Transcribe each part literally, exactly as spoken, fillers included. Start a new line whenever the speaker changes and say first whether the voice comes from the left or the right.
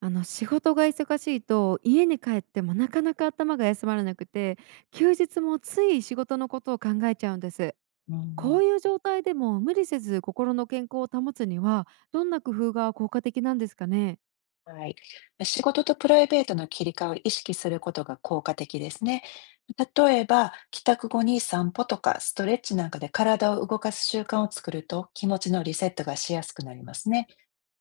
right: あの仕事が忙しいと家に帰ってもなかなか頭が休まらなくて、休日もつい仕事のことを考えちゃうんです。
left: う
right: こ
left: ん、
right: ういう状態でも無理せず心の健康を保つには、どんな工夫が効果的なんですかね？
left: はい。仕事とプライベートの切り替えを意識することが効果的ですね。例えば、帰宅後に散歩とかストレッチなんかで体を動かす習慣を作ると気持ちのリセットがしやすくなりますね。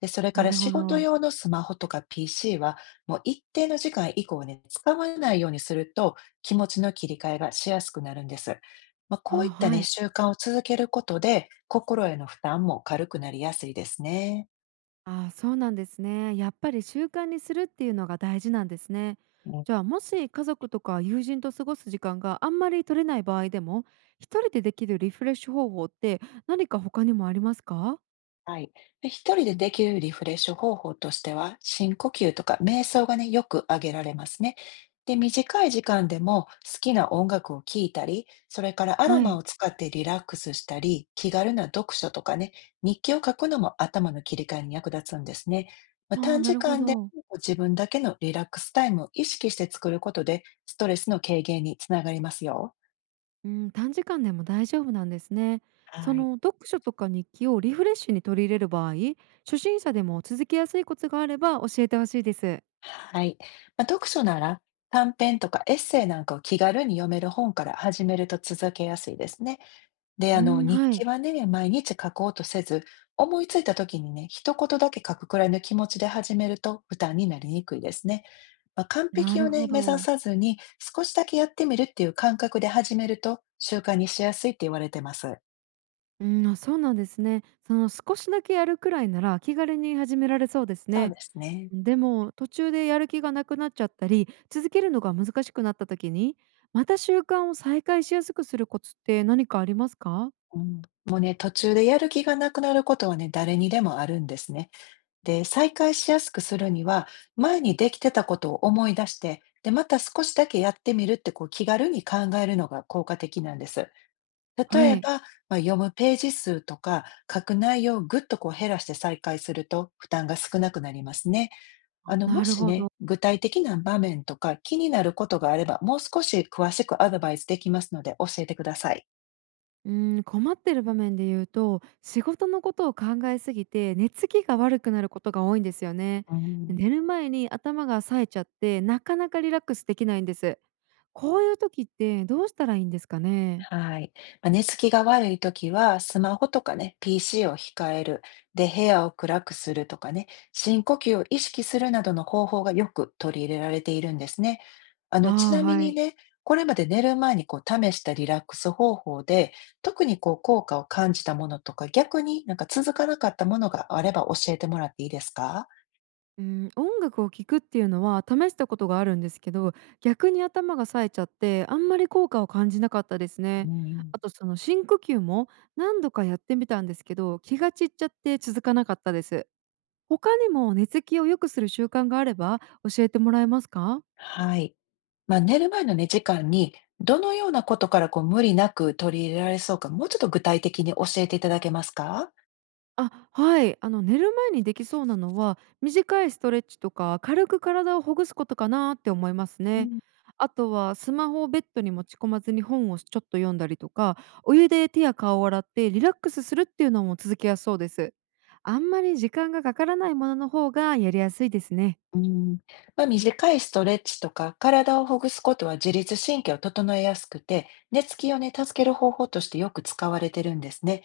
left: で、それか
right: な
left: ら
right: る
left: 仕
right: ほ
left: 事
right: ど。
left: 用のスマホとか ピーシー はもう一定の時間以降ね、使わないようにすると気持ちの切り替えがしやすくなるんです。まあ、
right: あ、
left: こういった
right: は
left: ね、
right: い。
left: 習慣を続けることで心への負担も軽くなりやすいですね。
right: あ、そうなんですね。やっぱり習慣にするっていうのが大事なんですね。じゃあ、もし家族とか友人と過ごす時間があんまり取れない場合でも、一人でできるリフレッシュ方法って何か他にもありますか？
left: はい。で一人でできるリフレッシュ方法としては、深呼吸とか瞑想がね、よく挙げられますね。で、短い時間でも好きな音楽を聴いたり、それからアロ
right: は
left: マ
right: い。
left: を使ってリラックスしたり、気軽な読書とかね、日記を書くのも頭の切り替えに役立つんですね。まあ、
right: ああ、
left: 短
right: な
left: 時
right: るほ
left: 間で
right: ど。
left: 自分だけのリラックスタイムを意識して作ることで、ストレスの軽減につながりますよ。
right: うん、短時間でも大丈夫なんですね。そ
left: はい。
right: の読書とか日記をリフレッシュに取り入れる場合、初心者でも続けやすいコツがあれば教えてほしいです。
left: はい。まあ、読書なら短編とかエッセイなんかを気軽に読める本から始めると続けやすいですね。で、あ
right: う
left: の、
right: ん、
left: 日
right: は
left: 記
right: い。
left: はね、毎日書こうとせず、思いついた時にね、一言だけ書くくらいの気持ちで始めると負担になりにくいですね。まあ、完
right: な
left: 璧を
right: るほ
left: ね、目指
right: ど。
left: さずに少しだけやってみるっていう感覚で始めると習慣にしやすいって言われてます。
right: うん、あ、そうなんですね。その少しだけやるくらいなら気軽に始められそうです
left: そう
right: ね。
left: ですね。
right: でも、途中でやる気がなくなっちゃったり、続けるのが難しくなった時に、また習慣を再開しやすくするコツって何かありますか？
left: うん、もうね、途中でやる気がなくなることはね、誰にでもあるんですね。で、再開しやすくするには、前にできてたことを思い出して、で、また少しだけやってみるってこう気軽に考えるのが効果的なんです。例
right: は
left: え
right: い。
left: ば、まあ、読むページ数とか書く内容をぐっとこう減らして再開すると負担が少なくなりますね。あ
right: あ、
left: の、も
right: なる
left: し
right: ほ
left: ね、
right: ど。
left: 具体的な場面とか気になることがあれば、もう少し詳しくアドバイスできますので教えてください。
right: うん、困ってる場面で言うと、仕事のことを考えすぎて、寝つきが悪くなることが多いんですよね。
left: う
right: で、
left: ん、
right: 寝る前に頭が冴えちゃって、なかなかリラックスできないんです。こういう時ってどうしたらいいんですかね。
left: はい。まあ寝つきが悪いときは、スマホとかね、ピーシー を控える。で、部屋を暗くするとかね、深呼吸を意識するなどの方法がよく取り入れられているんですね。あの、ち
right: あ
left: な
right: あ、
left: み
right: は
left: に
right: い。
left: ね、これまで寝る前にこう試したリラックス方法で、特にこう効果を感じたものとか、逆になんか続かなかったものがあれば教えてもらっていいですか？
right: うん、音楽を聴くっていうのは試したことがあるんですけど、逆に頭が冴えちゃって、あんまり効果を感じなかったです
left: う
right: ね。
left: ん、
right: あと、その深呼吸も何度かやってみたんですけど、気が散っちゃって続かなかったです。他にも寝つきを良くする習慣があれば教えてもらえますか？
left: はい。まあ、寝る前の寝時間に、どのようなことからこう無理なく取り入れられそうか、もうちょっと具体的に教えていただけますか？
right: あ、はい。あの寝る前にできそうなのは、短いストレッチとか軽く体をほぐすことかなって思います
left: う
right: ね。
left: ん。
right: あとはスマホをベッドに持ち込まずに本をちょっと読んだりとか、お湯で手や顔を洗ってリラックスするっていうのも続けやすそうです。あんまり時間がかからないものの方がやりやすいですね。
left: うん、まあ、短いストレッチとか体をほぐすことは自律神経を整えやすくて、寝つきをね、助ける方法としてよく使われてるんですね。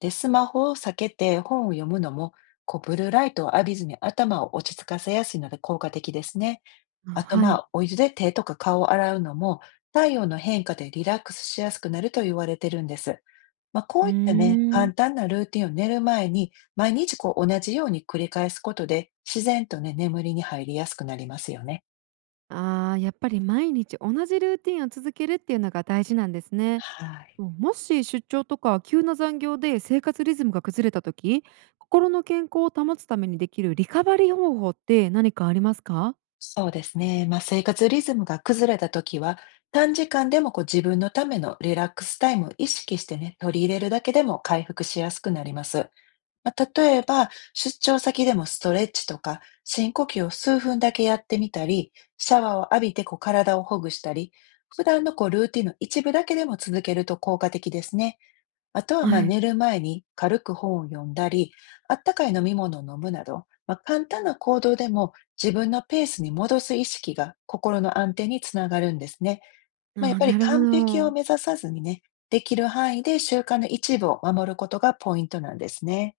left: で、スマホを避けて本を読むのも、こうブルーライトを浴びずに頭を落ち着かせやすいので効果的ですね。
right: あ、
left: あと、
right: は
left: ま
right: い。
left: あ、お湯で手とか顔を洗うのも、体温の変化でリラックスしやすくなると言われてるんです。まあ、こ
right: う
left: う
right: ー
left: いったね、
right: ん。
left: 簡単なルーティンを寝る前に、毎日こう同じように繰り返すことで、自然とね、眠りに入りやすくなりますよね。
right: ああ、やっぱり毎日同じルーティンを続けるっていうのが大事なんですね。
left: はい。
right: もうもし出張とか急な残業で生活リズムが崩れた時、心の健康を保つためにできるリカバリー方法って何かありますか？
left: そうですね。まあ、生活リズムが崩れたときは、短時間でもこう自分のためのリラックスタイムを意識してね、取り入れるだけでも回復しやすくなります。まあ、例えば、出張先でもストレッチとか、深呼吸を数分だけやってみたり、シャワーを浴びてこう体をほぐしたり、普段のこうルーティンの一部だけでも続けると効果的ですね。あとはまあ
right: はい。
left: 寝る前に軽く本を読んだり、あったかい飲み物を飲むなど、まあ、簡単な行動でも自分のペースに戻す意識が心の安定につながるんですね。
right: あ
left: まあ、やっ
right: ー、
left: ぱり
right: なるほ
left: 完璧を
right: ど。
left: 目指さずにね、できる範囲で習慣の一部を守ることがポイントなんですね。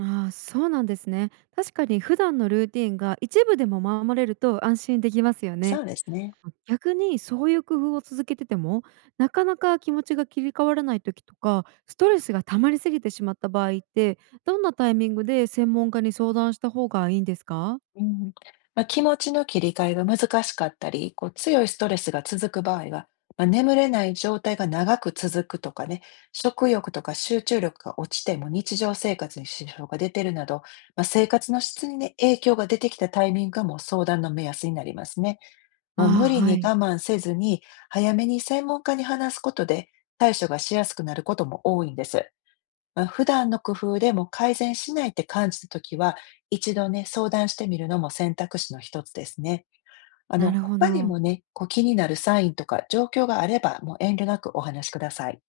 right: ああ、そうなんですね。確かに普段のルーティンが一部でも守れると安心できますよ
left: そ
right: ね。
left: うですね。
right: 逆に、そういう工夫を続けててもなかなか気持ちが切り替わらない時とか、ストレスが溜まりすぎてしまった場合って、どんなタイミングで専門家に相談した方がいいんですか？
left: うん。まあ、気持ちの切り替えが難しかったり、こう強いストレスが続く場合は、まあ、眠れない状態が長く続くとかね、食欲とか集中力が落ちても日常生活に支障が出てるなど、まあ、生活の質にね、影響が出てきたタイミングがもう相談の目安になりますね。もう無
right: ああ、
left: 理
right: は
left: に
right: い。
left: 我慢せずに、早めに専門家に話すことで、対処がしやすくなることも多いんです。まあ、普段の工夫でも改善しないって感じたときは、一度ね、相談してみるのも選択肢の一つですね。あ
right: な
left: の、
right: るほ
left: 他に
right: ど。
left: もね、こう気になるサインとか状況があれば、もう遠慮なくお話しください。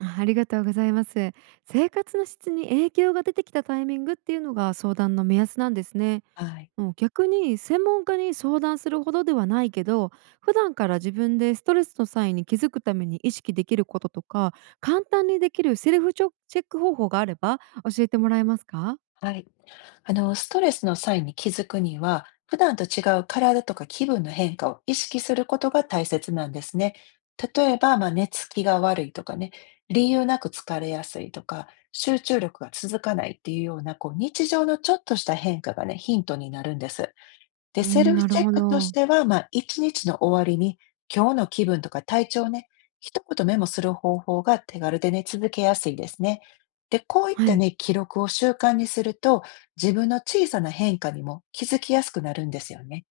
right: あ、ありがとうございます。生活の質に影響が出てきたタイミングっていうのが相談の目安なんですね。
left: はい。
right: もう逆に専門家に相談するほどではないけど、普段から自分でストレスの際に気づくために意識できることとか、簡単にできるセルフチョチェック方法があれば教えてもらえますか？
left: はい。あの、ストレスの際に気づくには、普段と違う体とか気分の変化を意識することが大切なんですね。例えば、まあ、寝つきが悪いとかね、理由なく疲れやすいとか、集中力が続かないっていうような、こう、日常のちょっとした変化がね、ヒントになるんです。で、
right: う
left: セル
right: ん、
left: フ
right: な
left: チ
right: る
left: ェッ
right: ほ
left: クとし
right: ど。
left: ては、まあ、いちにちの終わりに、今日の気分とか体調をね、一言メモする方法が手軽でね、続けやすいですね。で、こういっ
right: は
left: た
right: い。
left: ね、記録を習慣にすると、自分の小さな変化にも気づきやすくなるんですよね。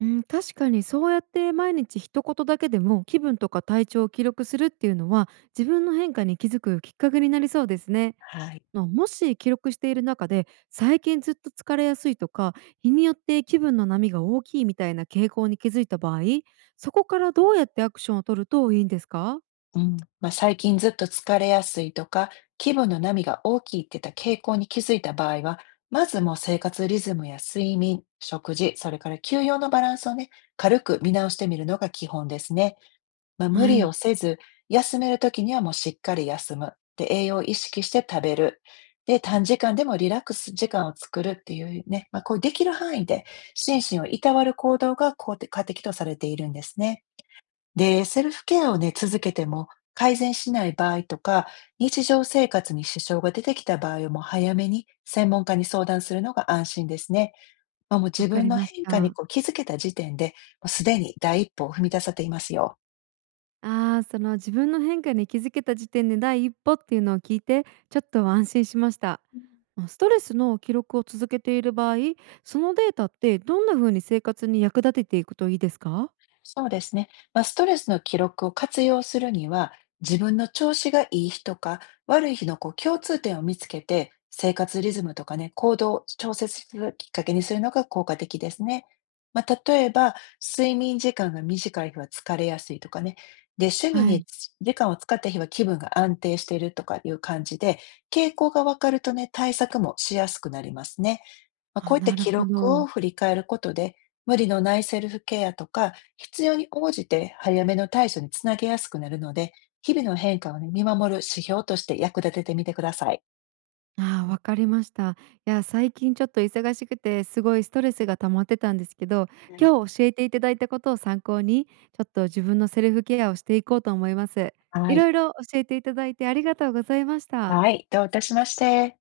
right: うん、確かにそうやって毎日一言だけでも気分とか体調を記録するっていうのは、自分の変化に気づくきっかけになりそうですね。
left: はい。
right: のもし記録している中で、最近ずっと疲れやすいとか、日によって気分の波が大きいみたいな傾向に気づいた場合、そこからどうやってアクションを取るといいんですか？
left: うん。まあ、最近ずっと疲れやすいとか、気分の波が大きいって言った傾向に気づいた場合は、まずもう生活リズムや睡眠、食事、それから休養のバランスをね、軽く見直してみるのが基本ですね。まあ、無
right: は
left: 理を
right: い、
left: せず、休めるときにはもうしっかり休む。で、栄養を意識して食べる。で、短時間でもリラックス時間を作るっていうね、まあ、こうできる範囲で心身をいたわる行動が効果的とされているんですね。で、セルフケアをね、続けても改善しない場合とか、日常生活に支障が出てきた場合はもう早めに専門家に相談するのが安心ですね。まあ、もう
right: わ
left: 自
right: か
left: 分
right: り
left: の
right: まし
left: 変化に
right: た。
left: こう気づけた時点で、もうすでに第一歩を踏み出せていますよ。
right: あー、その自分の変化に気づけた時点で第一歩っていうのを聞いて、ちょっと安心しました。ストレスの記録を続けている場合、そのデータってどんな風に生活に役立てていくといいですか？
left: そうですね。まあ、ストレスの記録を活用するには、自分の調子がいい日とか悪い日のこう共通点を見つけて、生活リズムとかね、行動を調節するきっかけにするのが効果的ですね。まあ、例えば、睡眠時間が短い日は疲れやすいとかね。で、趣味
right: は
left: に
right: い。
left: 時間を使った日は気分が安定しているとかいう感じで、傾向がわかるとね、対策もしやすくなりますね。まあ、こ
right: あ、
left: ういった
right: なる
left: 記
right: ほ
left: 録
right: ど。
left: を振り返ることで、無理のないセルフケアとか、必要に応じて早めの対処につなげやすくなるので、日々の変化をね、見守る指標として役立ててみてください。
right: ああ、わかりました。いや、最近ちょっと忙しくて、すごいストレスが溜まってたんですけど、
left: はい。
right: 今日教えていただいたことを参考に、ちょっと自分のセルフケアをしていこうと思います。
left: は
right: い
left: い。
right: ろいろ教えていただいてありがとうございました。
left: はい、どういたしまして。